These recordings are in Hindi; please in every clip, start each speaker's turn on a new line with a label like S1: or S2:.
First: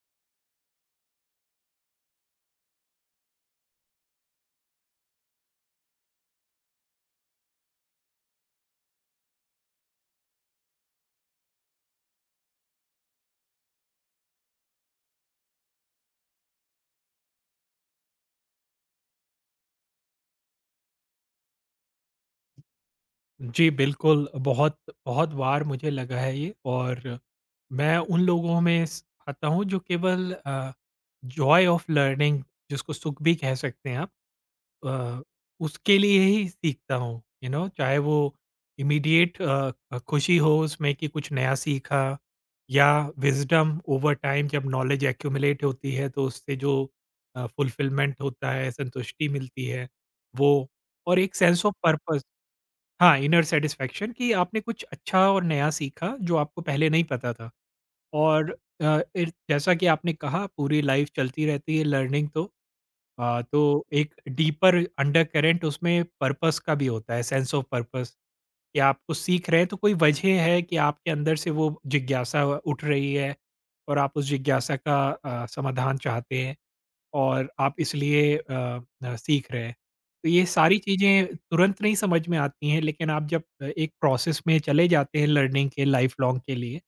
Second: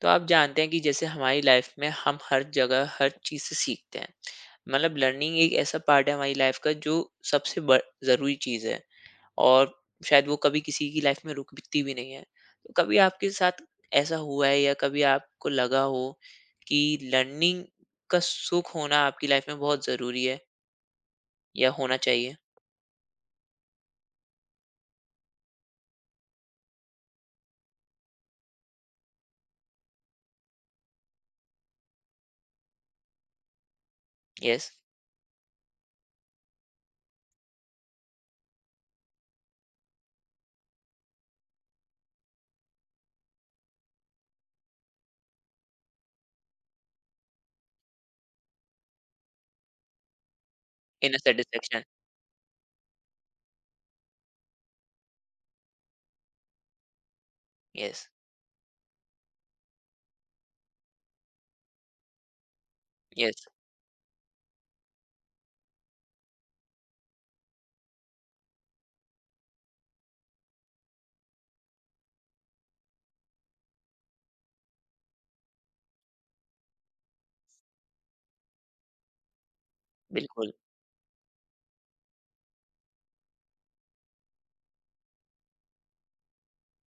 S1: तो आप जानते हैं कि जैसे हमारी लाइफ में हम हर जगह हर चीज़ से सीखते हैं। मतलब लर्निंग एक ऐसा पार्ट है हमारी लाइफ का जो सबसे जरूरी चीज़ है। और शायद वो कभी किसी की लाइफ में रुकती भी नहीं है। तो कभी आपके साथ ऐसा हुआ है या कभी आपको लगा हो कि लर्निंग का सुख होना आपकी लाइफ में बहुत ज़रूरी है या होना चाहिए।
S2: जी, बिल्कुल, बहुत बहुत बार मुझे लगा है ये। और मैं उन लोगों में स आता हूँ जो केवल जॉय ऑफ लर्निंग, जिसको सुख भी कह सकते हैं आप,
S1: यस,
S2: अ, उसके लिए ही सीखता हूँ, चाहे वो इमीडिएट खुशी हो उसमें कि कुछ नया सीखा, या विज़डम ओवर टाइम जब नॉलेज एक्यूमुलेट होती है तो उससे जो फुलफिलमेंट होता है, संतुष्टि मिलती है, वो
S1: इन अ
S2: और एक सेंस ऑफ
S1: सेटिस्फेक्शन।
S2: पर्पज़। हाँ, इनर सैटिस्फैक्शन कि आपने कुछ अच्छा और नया सीखा जो आपको पहले नहीं पता था।
S1: यस।
S2: और अ, एर जैसा कि आपने कहा, पूरी लाइफ चलती रहती है लर्निंग, तो
S1: यस,
S2: तो एक डीपर अंडरकरेंट उसमें पर्पस का भी होता है, सेंस ऑफ पर्पस कि आप कुछ सीख रहे हैं तो कोई वजह है कि आपके अंदर से वो जिज्ञासा उठ रही है और आप उस जिज्ञासा का समाधान चाहते हैं। और आप इसलिए सीख रहे हैं। तो ये
S1: बिल्कुल।
S2: सारी चीज़ें तुरंत नहीं समझ में आती हैं, लेकिन आप जब एक प्रोसेस में चले जाते हैं लर्निंग के लाइफ लॉन्ग के लिए,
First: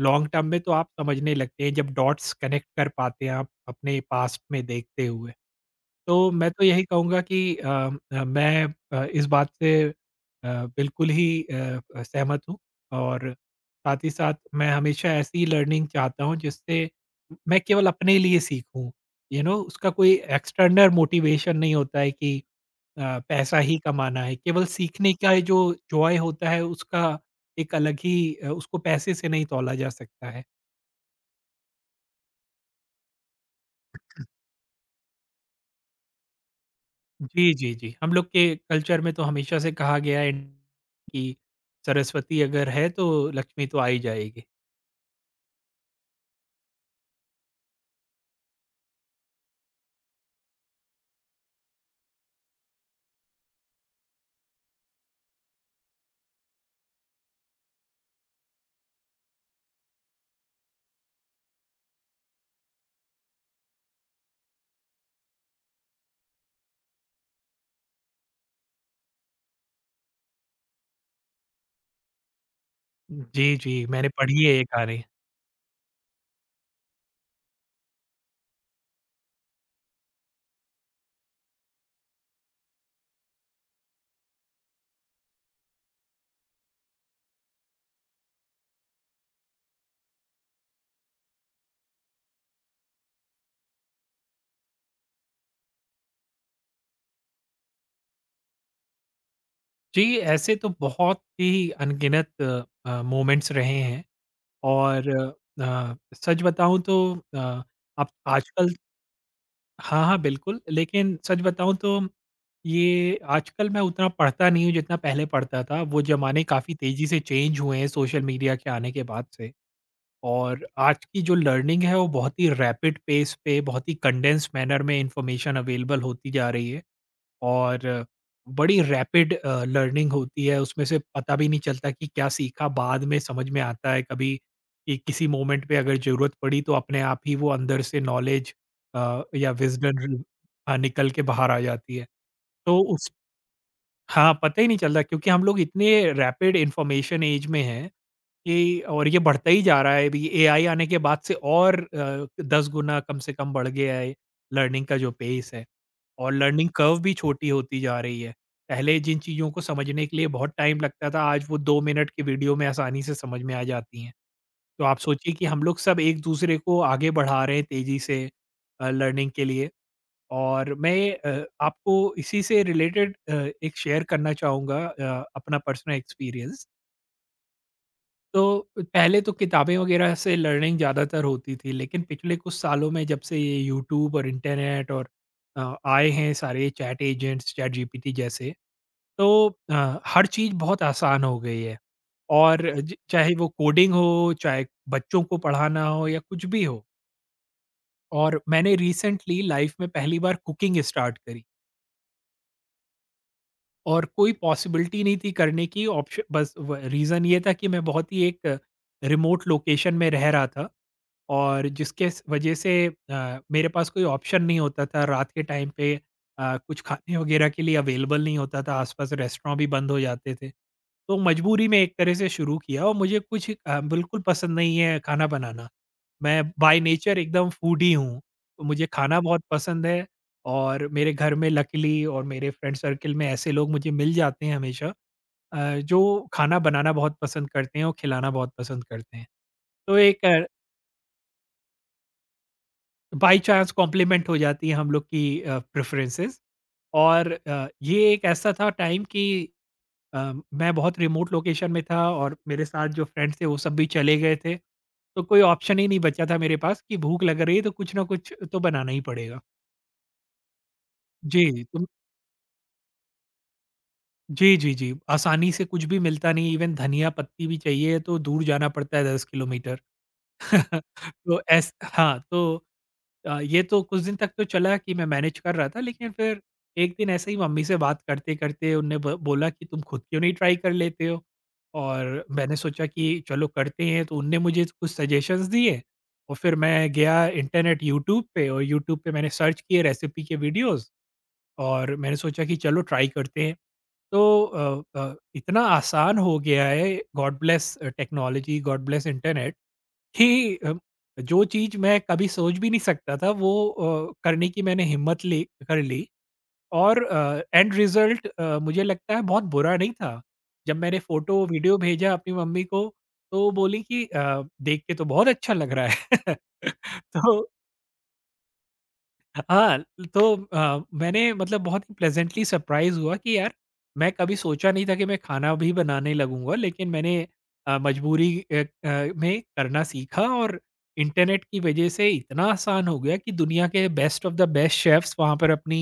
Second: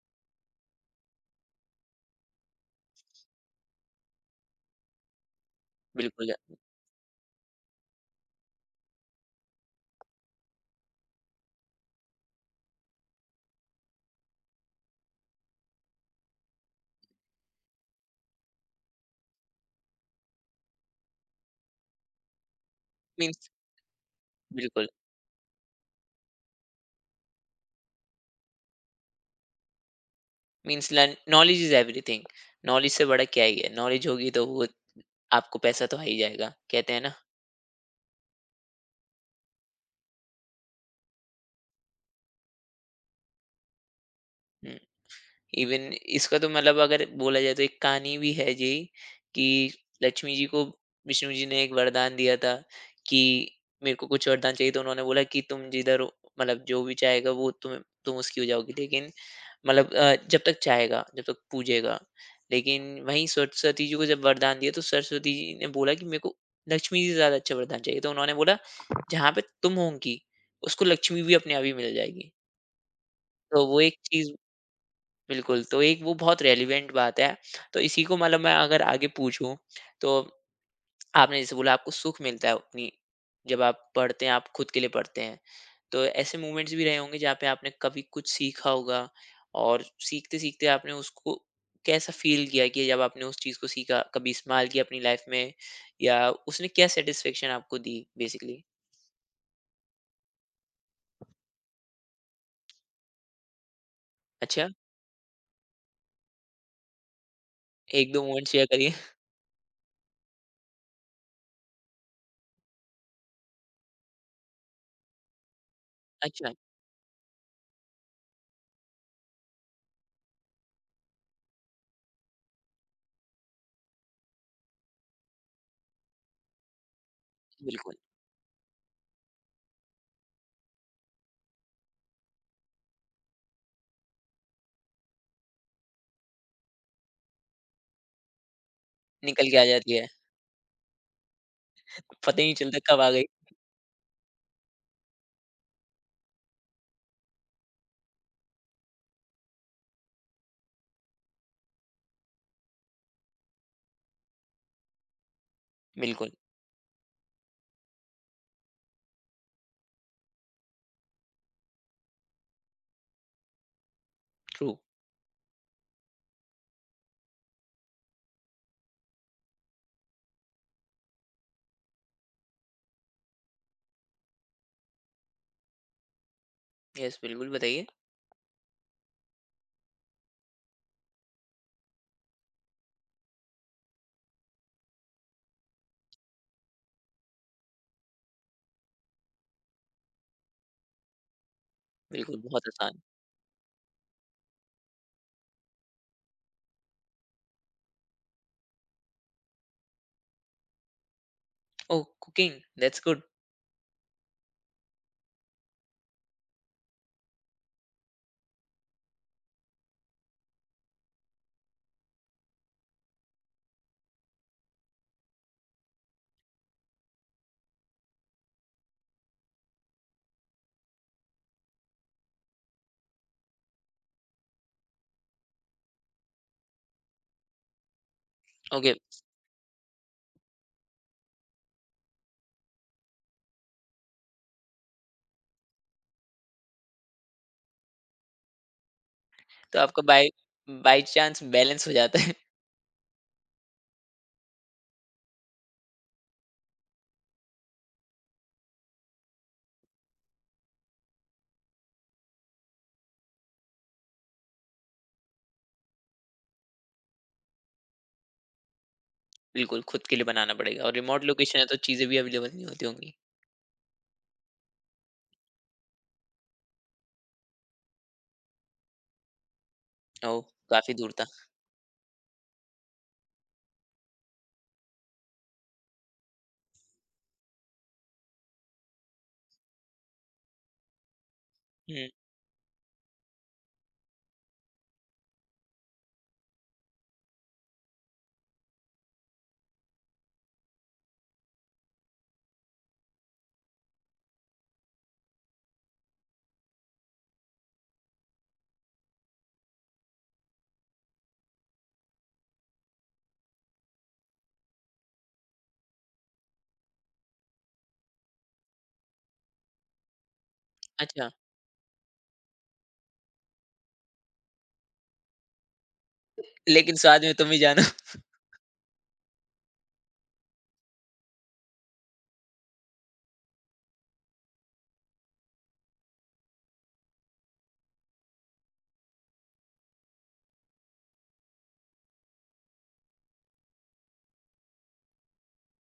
S2: लॉन्ग टर्म में तो आप समझने लगते हैं, जब डॉट्स कनेक्ट कर पाते हैं आप अपने पास्ट में देखते हुए। तो
S1: बिल्कुल।
S2: मैं तो यही कहूँगा कि मैं इस बात से बिल्कुल ही सहमत हूँ। और साथ ही साथ मैं हमेशा ऐसी लर्निंग चाहता हूँ जिससे मैं केवल अपने लिए सीखूँ, उसका कोई एक्सटर्नल मोटिवेशन नहीं होता है कि अ,
S1: मीन्स।
S2: पैसा ही कमाना है, केवल
S1: बिल्कुल।
S2: सीखने का ये जो जॉय होता है उसका एक अलग ही, उसको पैसे से नहीं तौला जा सकता है।
S1: Means knowledge is everything. Knowledge से बड़ा क्या ही है। नॉलेज होगी तो वो आपको पैसा तो आ ही जाएगा, कहते हैं ना।
S2: जी, जी, जी। हम लोग के कल्चर में तो हमेशा से कहा गया है कि सरस्वती अगर है तो लक्ष्मी तो आ ही जाएगी।
S1: इवन इसका तो मतलब अगर बोला जाए तो एक कहानी भी है जी। कि लक्ष्मी जी को विष्णु जी ने एक वरदान दिया था कि मेरे को कुछ वरदान चाहिए, तो उन्होंने बोला कि तुम जिधर हो- मतलब जो भी चाहेगा वो तुम उसकी हो जाओगी, लेकिन मतलब जब तक चाहेगा, जब तक पूजेगा। लेकिन वहीं सरस्वती जी को जब वरदान दिया तो सरस्वती जी ने बोला कि मेरे को लक्ष्मी जी से ज़्यादा अच्छा वरदान चाहिए। तो उन्होंने बोला जहाँ पे तुम होंगी, उसको लक्ष्मी भी अपने आप ही मिल जाएगी।
S2: जी,
S1: तो वो
S2: जी,
S1: एक
S2: मैंने
S1: चीज़।
S2: पढ़ी है ये कहानी।
S1: बिल्कुल, तो एक वो बहुत रेलेवेंट बात है। तो इसी को मतलब मैं अगर आगे पूछूँ, तो आपने जैसे बोला आपको सुख मिलता है अपनी, जब आप पढ़ते हैं आप खुद के लिए पढ़ते हैं। तो ऐसे मोमेंट्स भी रहे होंगे जहाँ पे आपने कभी कुछ सीखा होगा। और सीखते सीखते आपने उसको कैसा फील किया कि जब आपने उस चीज़ को सीखा, कभी इस्तेमाल किया अपनी लाइफ में, या उसने क्या सेटिस्फेक्शन आपको दी बेसिकली।
S2: जी, ऐसे तो बहुत ही अनगिनत मोमेंट्स रहे हैं।
S1: अच्छा।
S2: और सच बताऊँ तो अ, अब
S1: एक दो मोमेंट शेयर
S2: आजकल।
S1: करिए।
S2: हाँ, हाँ, बिल्कुल। लेकिन सच बताऊँ तो ये आजकल मैं उतना पढ़ता नहीं हूँ जितना पहले पढ़ता था। वो ज़माने
S1: अच्छा।
S2: काफ़ी तेज़ी से चेंज हुए हैं सोशल मीडिया के आने के बाद से। और आज की जो लर्निंग है वो बहुत ही रैपिड पेस पे बहुत ही कंडेंस मैनर में इंफॉर्मेशन अवेलेबल होती जा रही है,
S1: बिल्कुल।
S2: और बड़ी रैपिड लर्निंग होती है उसमें से, पता भी नहीं चलता कि क्या सीखा, बाद में समझ में आता है कभी कि किसी मोमेंट पे अगर जरूरत पड़ी तो अपने आप ही वो अंदर से नॉलेज
S1: निकल
S2: या
S1: के आ जाती
S2: विजडम
S1: है।
S2: निकल के बाहर आ जाती है।
S1: पता ही नहीं चलता
S2: तो
S1: कब आ
S2: उस।
S1: गई।
S2: हाँ, पता ही नहीं चल रहा क्योंकि हम लोग इतने रैपिड इन्फॉर्मेशन ऐज में हैं कि, और ये बढ़ता ही जा रहा है अभी एआई आने के बाद से, और 10 गुना कम से कम बढ़ गया है लर्निंग का जो पेस है।
S1: बिल्कुल।
S2: और लर्निंग कर्व भी छोटी होती जा रही है। पहले जिन चीज़ों को समझने के लिए बहुत टाइम लगता था आज वो 2 मिनट की वीडियो में आसानी से समझ में आ जाती हैं।
S1: ट्रू।
S2: तो आप सोचिए कि हम लोग सब एक-दूसरे को आगे बढ़ा रहे हैं तेज़ी से लर्निंग के लिए। और मैं आपको इसी से रिलेटेड एक शेयर करना चाहूँगा, अपना पर्सनल एक्सपीरियंस।
S1: यस बिल्कुल बताइए।
S2: तो पहले तो किताबें वगैरह से लर्निंग ज़्यादातर होती थी, लेकिन पिछले कुछ सालों में जब से ये यूट्यूब और इंटरनेट और आए हैं सारे चैट एजेंट्स, चैट जीपीटी जैसे, तो हर चीज़ बहुत आसान हो गई है।
S1: बिल्कुल
S2: और
S1: बहुत
S2: ज
S1: आसान।
S2: चाहे वो कोडिंग हो, चाहे बच्चों को पढ़ाना हो या कुछ भी हो। और मैंने रिसेंटली लाइफ़ में पहली बार कुकिंग स्टार्ट करी।
S1: Oh cooking, that's good.
S2: और कोई पॉसिबिलिटी नहीं थी करने की, ऑप्शन बस व रीज़न ये था कि मैं बहुत ही एक रिमोट लोकेशन में रह रहा था, और जिसके स वजह से मेरे पास कोई ऑप्शन नहीं होता था रात के टाइम पे, कुछ खाने वगैरह के लिए अवेलेबल नहीं होता था, आस-पास रेस्टोरेंट भी बंद हो जाते थे। तो मजबूरी में एक तरह से शुरू किया, और मुझे कुछ बिल्कुल पसंद नहीं है खाना बनाना। मैं बाय नेचर एकदम फूडी हूँ, तो मुझे
S1: ओके।
S2: खाना बहुत पसंद है। और मेरे घर में लकीली और मेरे फ्रेंड सर्कल में ऐसे लोग मुझे मिल जाते हैं हमेशा, जो खाना बनाना बहुत पसंद करते हैं और खिलाना बहुत पसंद करते हैं।
S1: तो
S2: तो
S1: आपका
S2: एक
S1: बाय, बाय चांस बैलेंस हो जाता है।
S2: बाय चांस कॉम्प्लीमेंट हो जाती है हम लोग की प्रेफरेंसेस। और ये एक ऐसा था टाइम कि मैं बहुत रिमोट लोकेशन में था और मेरे साथ जो फ्रेंड्स थे वो सब भी चले गए थे, तो कोई ऑप्शन ही नहीं बचा था मेरे पास कि भूख लग रही है तो कुछ ना कुछ तो बनाना ही पड़ेगा।
S1: बिल्कुल, खुद के लिए बनाना पड़ेगा और रिमोट लोकेशन
S2: जी,
S1: है तो
S2: तुम
S1: चीज़ें भी अवेलेबल नहीं होती होंगी।
S2: जी, जी, जी, आसानी से कुछ भी मिलता नहीं, इवन धनिया पत्ती भी चाहिए तो दूर जाना पड़ता है 10 किलोमीटर।
S1: ओह! काफ़ी दूर था।
S2: तो ऐस हाँ, तो ये तो कुछ दिन तक तो चला कि मैं मैनेज कर रहा था, लेकिन फिर एक दिन ऐसे ही मम्मी से बात करते-करते उनने ब बोला कि तुम खुद क्यों नहीं ट्राई कर लेते हो?
S1: हुँ।
S2: और मैंने सोचा कि चलो करते हैं, तो उनने मुझे कुछ सजेशंस दिए। और फिर मैं गया इंटरनेट यूट्यूब पे और यूट्यूब पे मैंने सर्च किए रेसिपी के वीडियोज़, और मैंने सोचा कि चलो ट्राई करते हैं। तो इतना आसान हो गया है, God bless technology, God bless internet, कि जो चीज़ मैं कभी सोच भी नहीं सकता था वो करने की मैंने हिम्मत ली, कर ली। और एंड रिज़ल्ट मुझे लगता है बहुत बुरा नहीं था। जब मैंने
S1: अच्छा।
S2: फ़ोटो वीडियो भेजा अपनी मम्मी को, तो वो बोली कि "देख के तो बहुत अच्छा लग रहा है।"
S1: लेकिन स्वाद में तुम
S2: तो
S1: ही जानो।
S2: हाँ, तो मैंने मतलब बहुत ही प्लेज़ेंटली सरप्राइज़ हुआ कि यार, मैं कभी सोचा नहीं था कि मैं खाना भी बनाने लगूँगा, लेकिन मैंने मजबूरी में करना सीखा। और इंटरनेट की वजह से इतना आसान हो गया कि दुनिया के best of the best chefs वहाँ पर अपनी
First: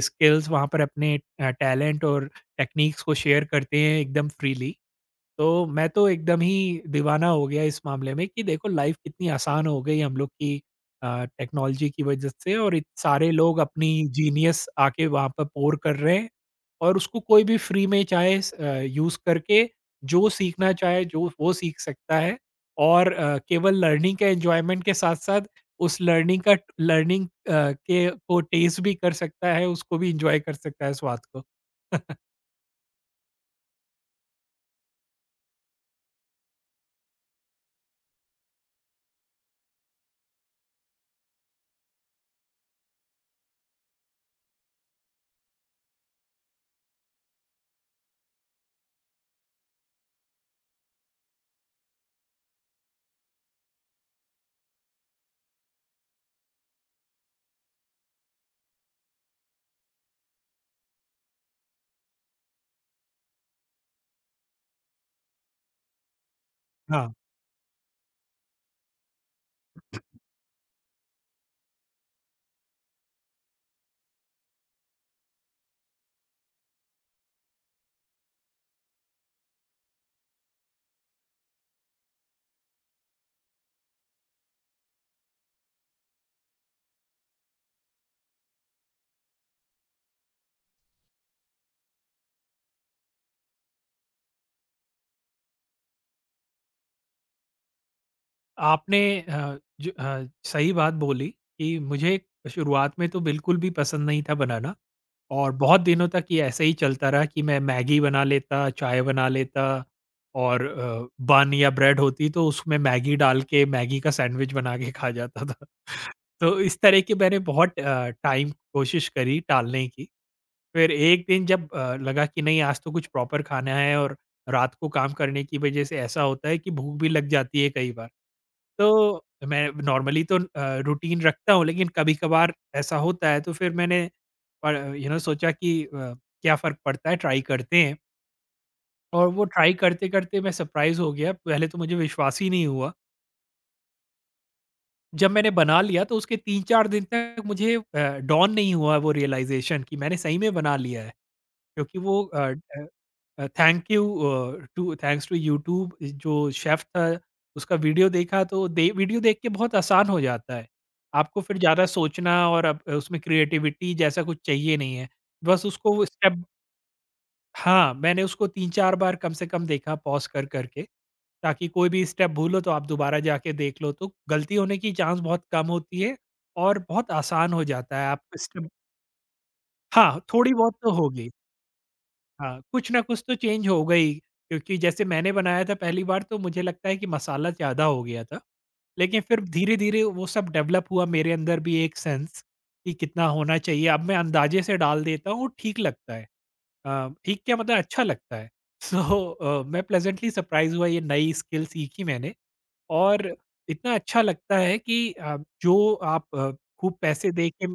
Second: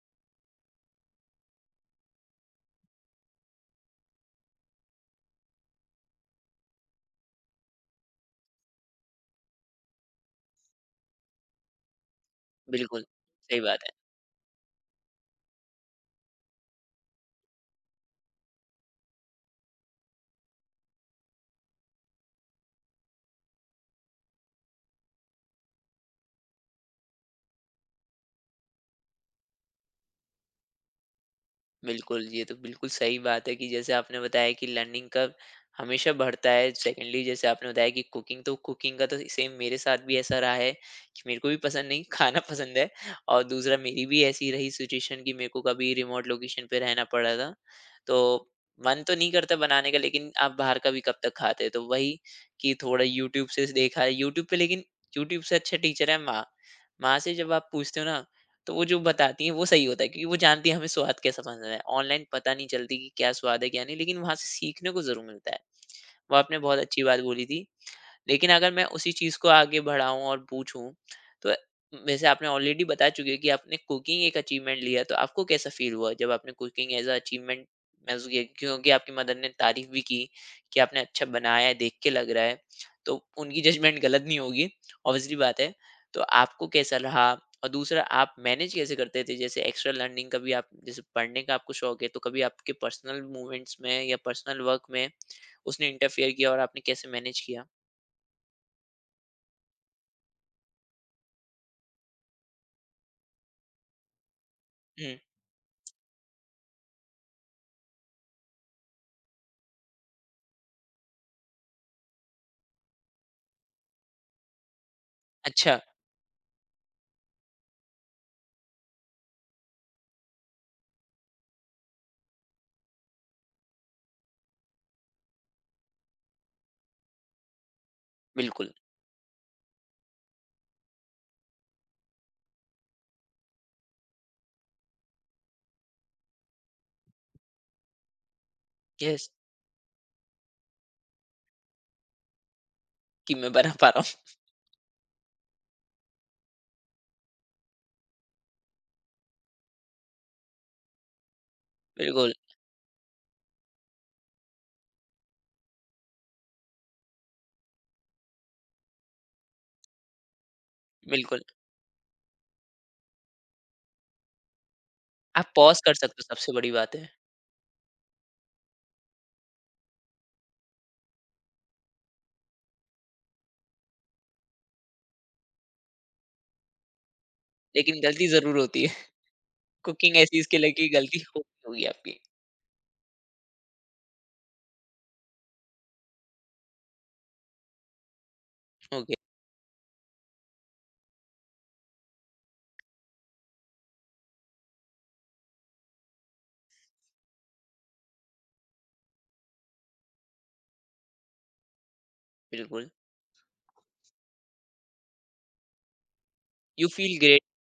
S2: स्किल्स, वहाँ पर अपने टैलेंट और टेक्नीक्स को शेयर करते हैं एकदम फ्रीली। तो मैं तो एकदम ही दीवाना हो गया इस मामले में कि देखो लाइफ कितनी आसान हो गई हम लोग की टेक्नोलॉजी की वजह से, और इत
S1: बिल्कुल,
S2: सारे लोग
S1: सही बात है।
S2: अपनी जीनियस आके वहाँ पर पोर कर रहे हैं, और उसको कोई भी फ्री में चाहे यूज़ करके जो सीखना चाहे जो वो सीख सकता है। और केवल लर्निंग का एन्जॉयमेंट के साथ-साथ उस लर्निंग का लर्निंग के को टेस्ट भी कर सकता है, उसको भी एन्जॉय कर सकता है स्वाद को।
S1: बिल्कुल, ये तो बिल्कुल सही बात है कि जैसे आपने बताया कि लर्निंग कर्व हमेशा बढ़ता है। सेकेंडली जैसे आपने बताया कि कुकिंग, तो कुकिंग का तो सेम मेरे साथ भी ऐसा रहा है कि मेरे को भी पसंद नहीं खाना पसंद है। और दूसरा मेरी भी ऐसी रही सिचुएशन कि मेरे को कभी रिमोट लोकेशन पे रहना पड़ा था। तो मन तो नहीं करता बनाने का, लेकिन आप बाहर का भी कब तक खाते। तो वही कि थोड़ा यूट्यूब से देखा है, यूट्यूब पे, लेकिन यूट्यूब से अच्छे टीचर हैं माँ। माँ से जब आप पूछते हो ना तो वो जो बताती हैं वो सही होता है, क्योंकि वो जानती है हमें स्वाद कैसा पसंद है। ऑनलाइन पता नहीं चलती कि क्या स्वाद है क्या नहीं, लेकिन वहाँ से सीखने को ज़रूर मिलता है। वो आपने बहुत अच्छी
S2: हाँ।
S1: बात बोली थी। लेकिन अगर मैं उसी चीज़ को आगे बढ़ाऊँ और पूछूँ, तो वैसे आपने ऑलरेडी बता चुके हैं कि आपने कुकिंग एक अचीवमेंट लिया, तो आपको कैसा फ़ील हुआ जब आपने कुकिंग एज़ अ अचीवमेंट महसूस किया? क्योंकि आपकी मदर ने तारीफ़ भी की कि आपने अच्छा बनाया है, देख के लग रहा है, तो उनकी जजमेंट गलत नहीं होगी, ऑब्वियसली बात है। तो आपको कैसा रहा? और दूसरा आप मैनेज कैसे करते थे? जैसे एक्स्ट्रा लर्निंग कभी आप जैसे पढ़ने का आपको शौक है, तो कभी आपके पर्सनल मूवमेंट्स में या पर्सनल वर्क में उसने इंटरफियर किया और आपने कैसे मैनेज किया?
S2: आपने सही बात बोली कि मुझे शुरुआत में तो बिल्कुल भी पसंद नहीं था बनाना, और बहुत दिनों तक ये ऐसे ही चलता रहा कि मैं मैगी बना लेता, चाय बना लेता, और बन या ब्रेड होती तो उसमें मैगी डाल के मैगी का सैंडविच बना के खा जाता था।
S1: अच्छा।
S2: तो इस तरह के मैंने बहुत टाइम कोशिश करी टालने की। फिर एक दिन जब लगा कि नहीं आज तो कुछ प्रॉपर खाना है, और रात को काम करने की वजह से ऐसा होता है कि भूख भी लग जाती है कई बार।
S1: बिल्कुल।
S2: तो मैं नॉर्मली तो रूटीन रखता हूँ, लेकिन कभी-कभार ऐसा होता है तो फिर मैंने पर सोचा कि क्या फ़र्क पड़ता है, ट्राई करते हैं।
S1: यस,
S2: और वो ट्राई करते-करते मैं सरप्राइज़ हो गया। पहले तो मुझे विश्वास ही नहीं हुआ।
S1: कि मैं बना पा रहा हूँ।
S2: जब मैंने बना लिया तो उसके 3-4 दिन तक मुझे डॉन नहीं हुआ वो रियलाइज़ेशन कि मैंने सही में बना लिया है। क्योंकि वो
S1: बिल्कुल।
S2: थैंक्स टू यूट्यूब, जो शेफ था उसका वीडियो देखा तो दे वीडियो देख के बहुत आसान हो जाता है। आपको
S1: बिल्कुल।
S2: फिर ज़्यादा सोचना, और अब उसमें क्रिएटिविटी जैसा कुछ चाहिए नहीं है।
S1: आप
S2: बस
S1: पॉज़ कर
S2: उसको वो
S1: सकते हो,
S2: स्टेप।
S1: सबसे बड़ी बात है।
S2: हाँ, मैंने उसको 3-4 बार कम से कम देखा पॉज़ कर कर के, ताकि कोई भी स्टेप भूलो तो आप दोबारा जाके देख लो तो गलती होने की चांस बहुत कम होती है और बहुत आसान हो जाता
S1: लेकिन
S2: है। आप
S1: गलती ज़रूर
S2: स्टेप।
S1: होती है। कुकिंग
S2: हाँ,
S1: ऐसी
S2: थोड़ी
S1: इसके लिए
S2: बहुत
S1: कि
S2: तो
S1: गलती
S2: होगी।
S1: होगी होगी आपकी।
S2: हाँ, कुछ ना कुछ तो चेंज हो गई क्योंकि जैसे मैंने बनाया था पहली बार तो मुझे लगता है कि मसाला ज़्यादा हो गया था।
S1: ओके।
S2: लेकिन फिर धीरे-धीरे वो सब डेवलप हुआ मेरे अंदर भी एक सेंस कि कितना होना चाहिए। अब मैं अंदाज़े से डाल देता हूँ, ठीक लगता है। ठीक क्या मतलब, अच्छा लगता है। सो मैं प्लेज़ेंटली सरप्राइज़ हुआ, ये नई स्किल सीखी मैंने,
S1: बिल्कुल।
S2: और इतना अच्छा लगता है कि जो आप
S1: यू
S2: खूब
S1: फ़ील
S2: पैसे
S1: ग्रेट।
S2: दे के।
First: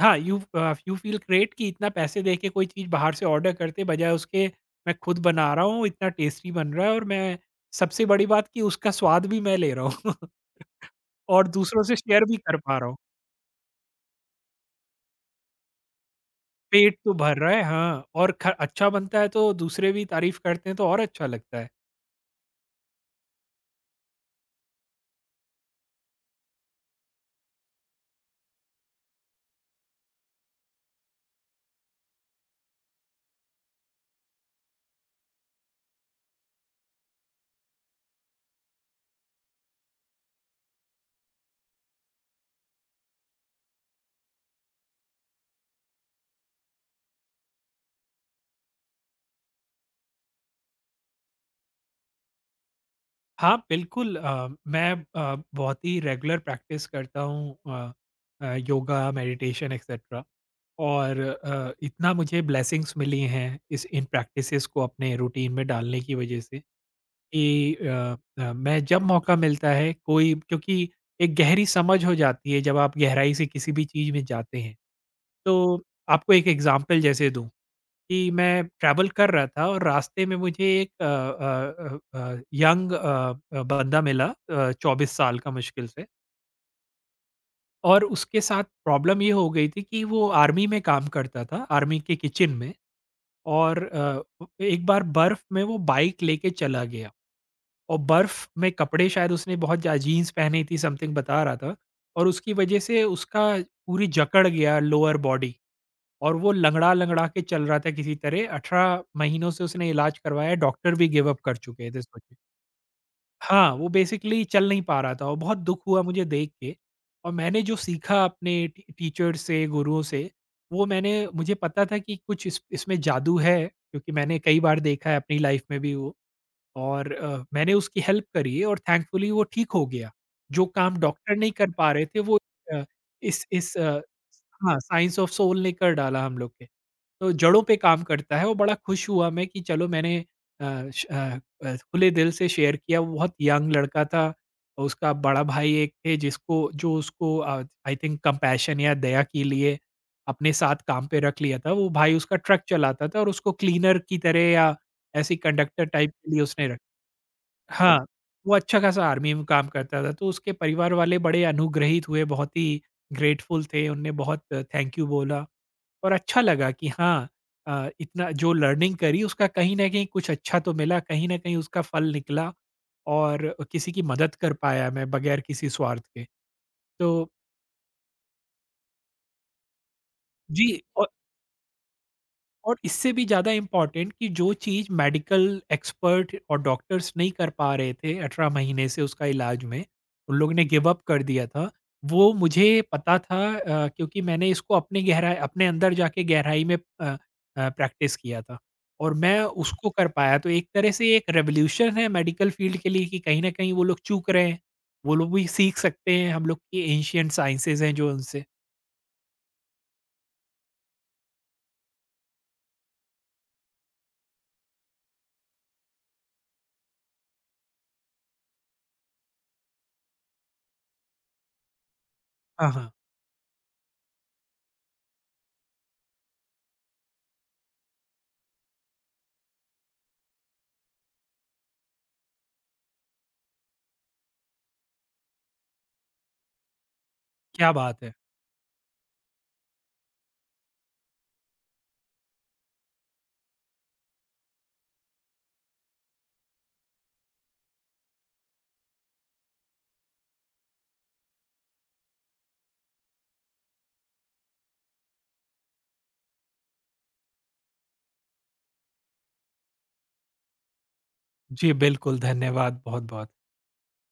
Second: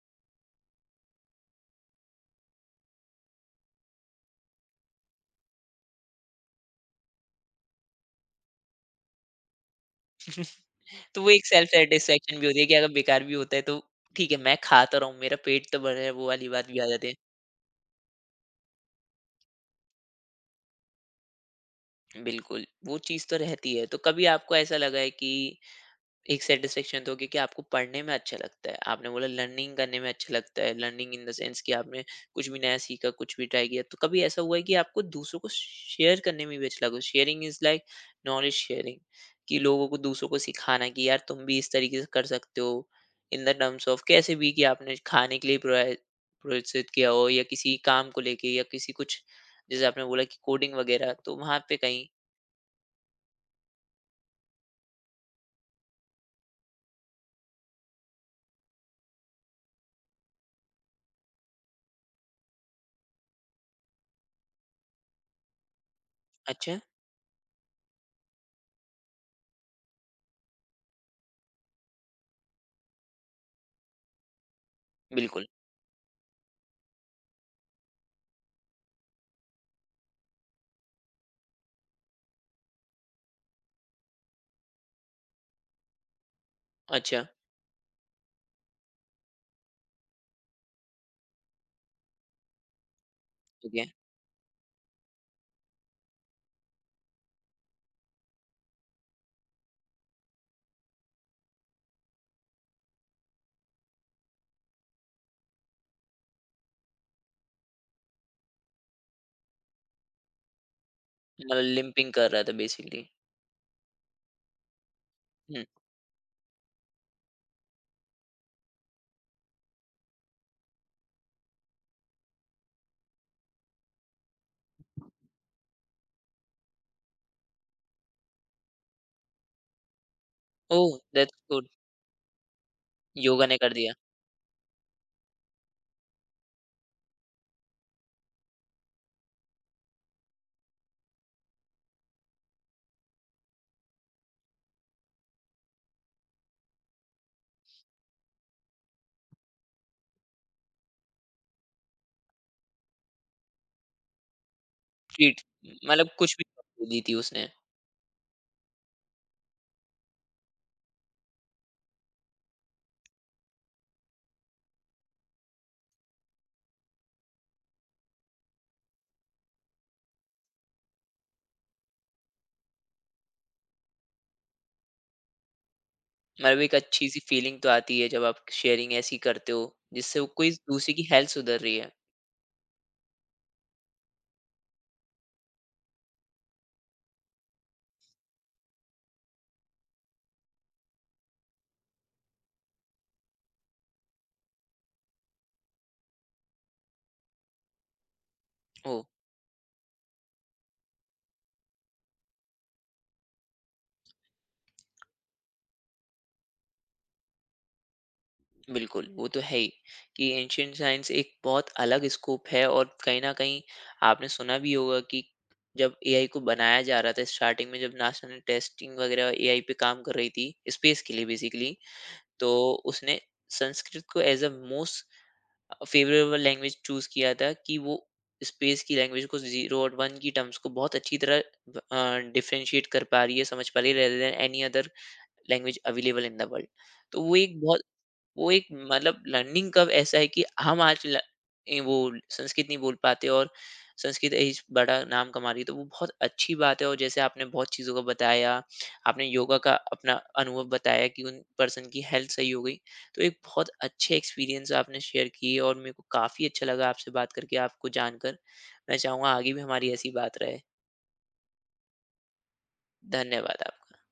S2: हाँ, यू फ़ील ग्रेट कि इतना पैसे दे के कोई चीज़ बाहर से ऑर्डर करते बजाय उसके मैं खुद बना रहा हूँ, इतना टेस्टी बन रहा है, और मैं सबसे बड़ी बात कि उसका स्वाद भी मैं ले रहा हूँ।
S1: तो वो एक
S2: और
S1: सेल्फ
S2: दूसरों से शेयर भी
S1: सैटिस्फैक्शन भी
S2: कर
S1: होती है कि
S2: पा रहा
S1: अगर
S2: हूँ।
S1: बेकार भी होता है तो ठीक है मैं खा तो रहा हूँ, मेरा पेट तो भरा है, वो वाली बात भी आ
S2: पेट
S1: जाती
S2: तो
S1: है।
S2: भर रहा है, हाँ, और ख अच्छा बनता है तो दूसरे भी तारीफ़ करते हैं तो और अच्छा लगता है।
S1: बिल्कुल, वो चीज़ तो रहती है। तो कभी आपको ऐसा लगा है कि एक सेटिस्फेक्शन दोगे कि आपको पढ़ने में अच्छा लगता है, आपने बोला लर्निंग करने में अच्छा लगता है, लर्निंग इन द सेंस कि आपने कुछ भी नया सीखा, कुछ भी ट्राई किया, तो कभी ऐसा हुआ है कि आपको दूसरों को शेयर करने में भी अच्छा लगा? Sharing is like knowledge sharing, कि लोगों को दूसरों को सिखाना कि यार तुम भी इस तरीके से कर सकते हो, इन द टर्म्स ऑफ कैसे भी, कि आपने खाने के लिए प्रोत्साहित किया हो, या किसी काम को लेके या किसी कुछ, जैसे आपने बोला कि कोडिंग वगैरह, तो वहां पे कहीं।
S2: हाँ, बिल्कुल, मैं बहुत ही रेगुलर प्रैक्टिस करता हूँ योगा, मेडिटेशन एक्सेट्रा। और इतना मुझे ब्लेसिंग्स मिली हैं इस इन प्रैक्टिसेस को अपने रूटीन में डालने की वजह से
S1: अच्छा।
S2: कि मैं जब मौका मिलता है कोई, क्योंकि एक गहरी समझ हो जाती है जब आप गहराई से किसी भी चीज़ में जाते हैं।
S1: बिल्कुल।
S2: तो आपको एक एग्ज़ाम्पल जैसे दूँ कि मैं ट्रैवल कर रहा था और रास्ते में मुझे एक यंग बंदा मिला, 24 साल का मुश्किल से।
S1: अच्छा।
S2: और उसके साथ प्रॉब्लम ये हो गई थी कि वो आर्मी में काम करता था, आर्मी के किचन में। और
S1: ओके।
S2: अ, उ एक बार बर्फ़ में वो बाइक लेके चला गया और बर्फ़ में कपड़े शायद उसने बहुत ज़्यादा जीन्स पहनी थी, समथिंग बता रहा था, और उसकी वज़ह से उसका पूरी जकड़ गया लोअर बॉडी। और वो लँगड़ा-लँगड़ा के चल रहा था किसी तरह। 18 महीनों से उसने इलाज करवाया, डॉक्टर भी गिव अप कर
S1: मतलब
S2: चुके थे,
S1: लिंपिंग कर
S2: सोचिए।
S1: रहा था बेसिकली।
S2: हाँ, वो बेसिकली चल नहीं पा रहा था और बहुत
S1: हुँ।
S2: दुःख हुआ मुझे देख के। और मैंने जो सीखा अपने टी टीचर्स से, गुरुओं से, वो मैंने, मुझे पता था कि कुछ इस इसमें जादू है क्योंकि मैंने कई बार देखा है अपनी लाइफ में भी वो। और मैंने उसकी हेल्प करी है और थैंकफुली वो ठीक हो गया। जो
S1: ओह!
S2: काम
S1: दैट्स
S2: डॉक्टर नहीं
S1: गुड।
S2: कर पा रहे थे वो अ,
S1: योगा
S2: इस
S1: ने कर
S2: इस
S1: दिया।
S2: अ, हाँ, साइंस ऑफ सोल ने कर डाला हम लोग के। तो जड़ों पे काम करता है और बड़ा खुश हुआ मैं कि चलो मैंने अ, श अ खुले दिल से शेयर किया। वो बहुत यंग लड़का था, और उसका बड़ा भाई एक थे जिसको जो उसको आई थिंक कंपैशन या दया के लिए अपने साथ काम पे रख लिया था। वो भाई उसका ट्रक चलाता था और उसको क्लीनर की तरह या ऐसे
S1: ट्रीट।
S2: कंडक्टर टाइप
S1: मतलब
S2: के
S1: कुछ
S2: लिए
S1: भी कर
S2: उसने रखा।
S1: तो दी थी उसने।
S2: हाँ, वो अच्छा-खासा आर्मी में काम करता था, तो उसके परिवार वाले बड़े अनुग्रहित हुए, बहुत ही ग्रेटफुल थे, उनने बहुत थैंक यू बोला। और अच्छा लगा कि हाँ, इतना जो लर्निंग करी उसका कहीं न कहीं कुछ अच्छा तो मिला, कहीं न कहीं उसका फल निकला और किसी की मदद कर पाया मैं बगैर किसी स्वार्थ के।
S1: मतलब एक अच्छी-सी
S2: तो
S1: फीलिंग तो आती है जब आप शेयरिंग ऐसी करते हो, जिससे वो कोई
S2: जी,
S1: दूसरे की
S2: औ
S1: हेल्थ सुधर रही है।
S2: और इससे भी ज़्यादा इम्पोर्टेंट कि जो चीज़ मेडिकल एक्सपर्ट और डॉक्टर्स नहीं कर पा रहे थे 18 महीने से उसका इलाज में, उन लोगों ने गिव अप कर दिया था, वो मुझे पता था। क्योंकि मैंने इसको अपने गहराई अपने अंदर जाके गहराई में प्रैक्टिस किया था
S1: ओह!
S2: और मैं उसको कर पाया। तो एक तरह से ये एक रिवॉल्यूशन है मेडिकल फील्ड के लिए कि कहीं न कहीं वो लोग चूक रहे हैं, वो लोग भी सीख सकते हैं हम लोग की एंशिएंट साइंसेज़ हैं जो उनसे।
S1: बिल्कुल, वो तो है ही कि एंशिएंट साइंस एक बहुत अलग स्कोप है और कहीं न कहीं आपने सुना भी होगा कि जब एआई को बनाया जा रहा था स्टार्टिंग में, जब नासा ने टेस्टिंग वगैरह एआई पे काम कर रही थी, स्पेस के लिए बेसिकली,
S2: हाँ,
S1: तो
S2: हाँ।
S1: उसने संस्कृत को as a most favourable language choose किया था कि वो स्पेस की लैंग्वेज को, 0 और 1 की टर्म्स को बहुत अच्छी तरह डिफ्रेंशिएट कर पा रही है, समझ पा रही है, rather than any other language available in the world. तो वो एक
S2: क्या
S1: बहुत,
S2: बात है!
S1: वो एक मतलब लर्निंग कर्व ऐसा है कि हम आज ए, वो संस्कृत नहीं बोल पाते और संस्कृत इस बड़ा नाम कमा रही है, तो वो बहुत अच्छी बात है। और जैसे आपने बहुत चीज़ों को बताया, आपने योगा का अपना अनुभव बताया कि उन पर्सन की हेल्थ सही हो गई, तो एक बहुत अच्छे एक्सपीरियंस आपने शेयर किए और मेरे को काफ़ी अच्छा लगा आपसे बात करके, आपको जानकर। मैं चाहूँगा आगे भी हमारी ऐसी बात रहे।
S2: जी, बिल्कुल, धन्यवाद बहुत-बहुत।
S1: धन्यवाद आपका।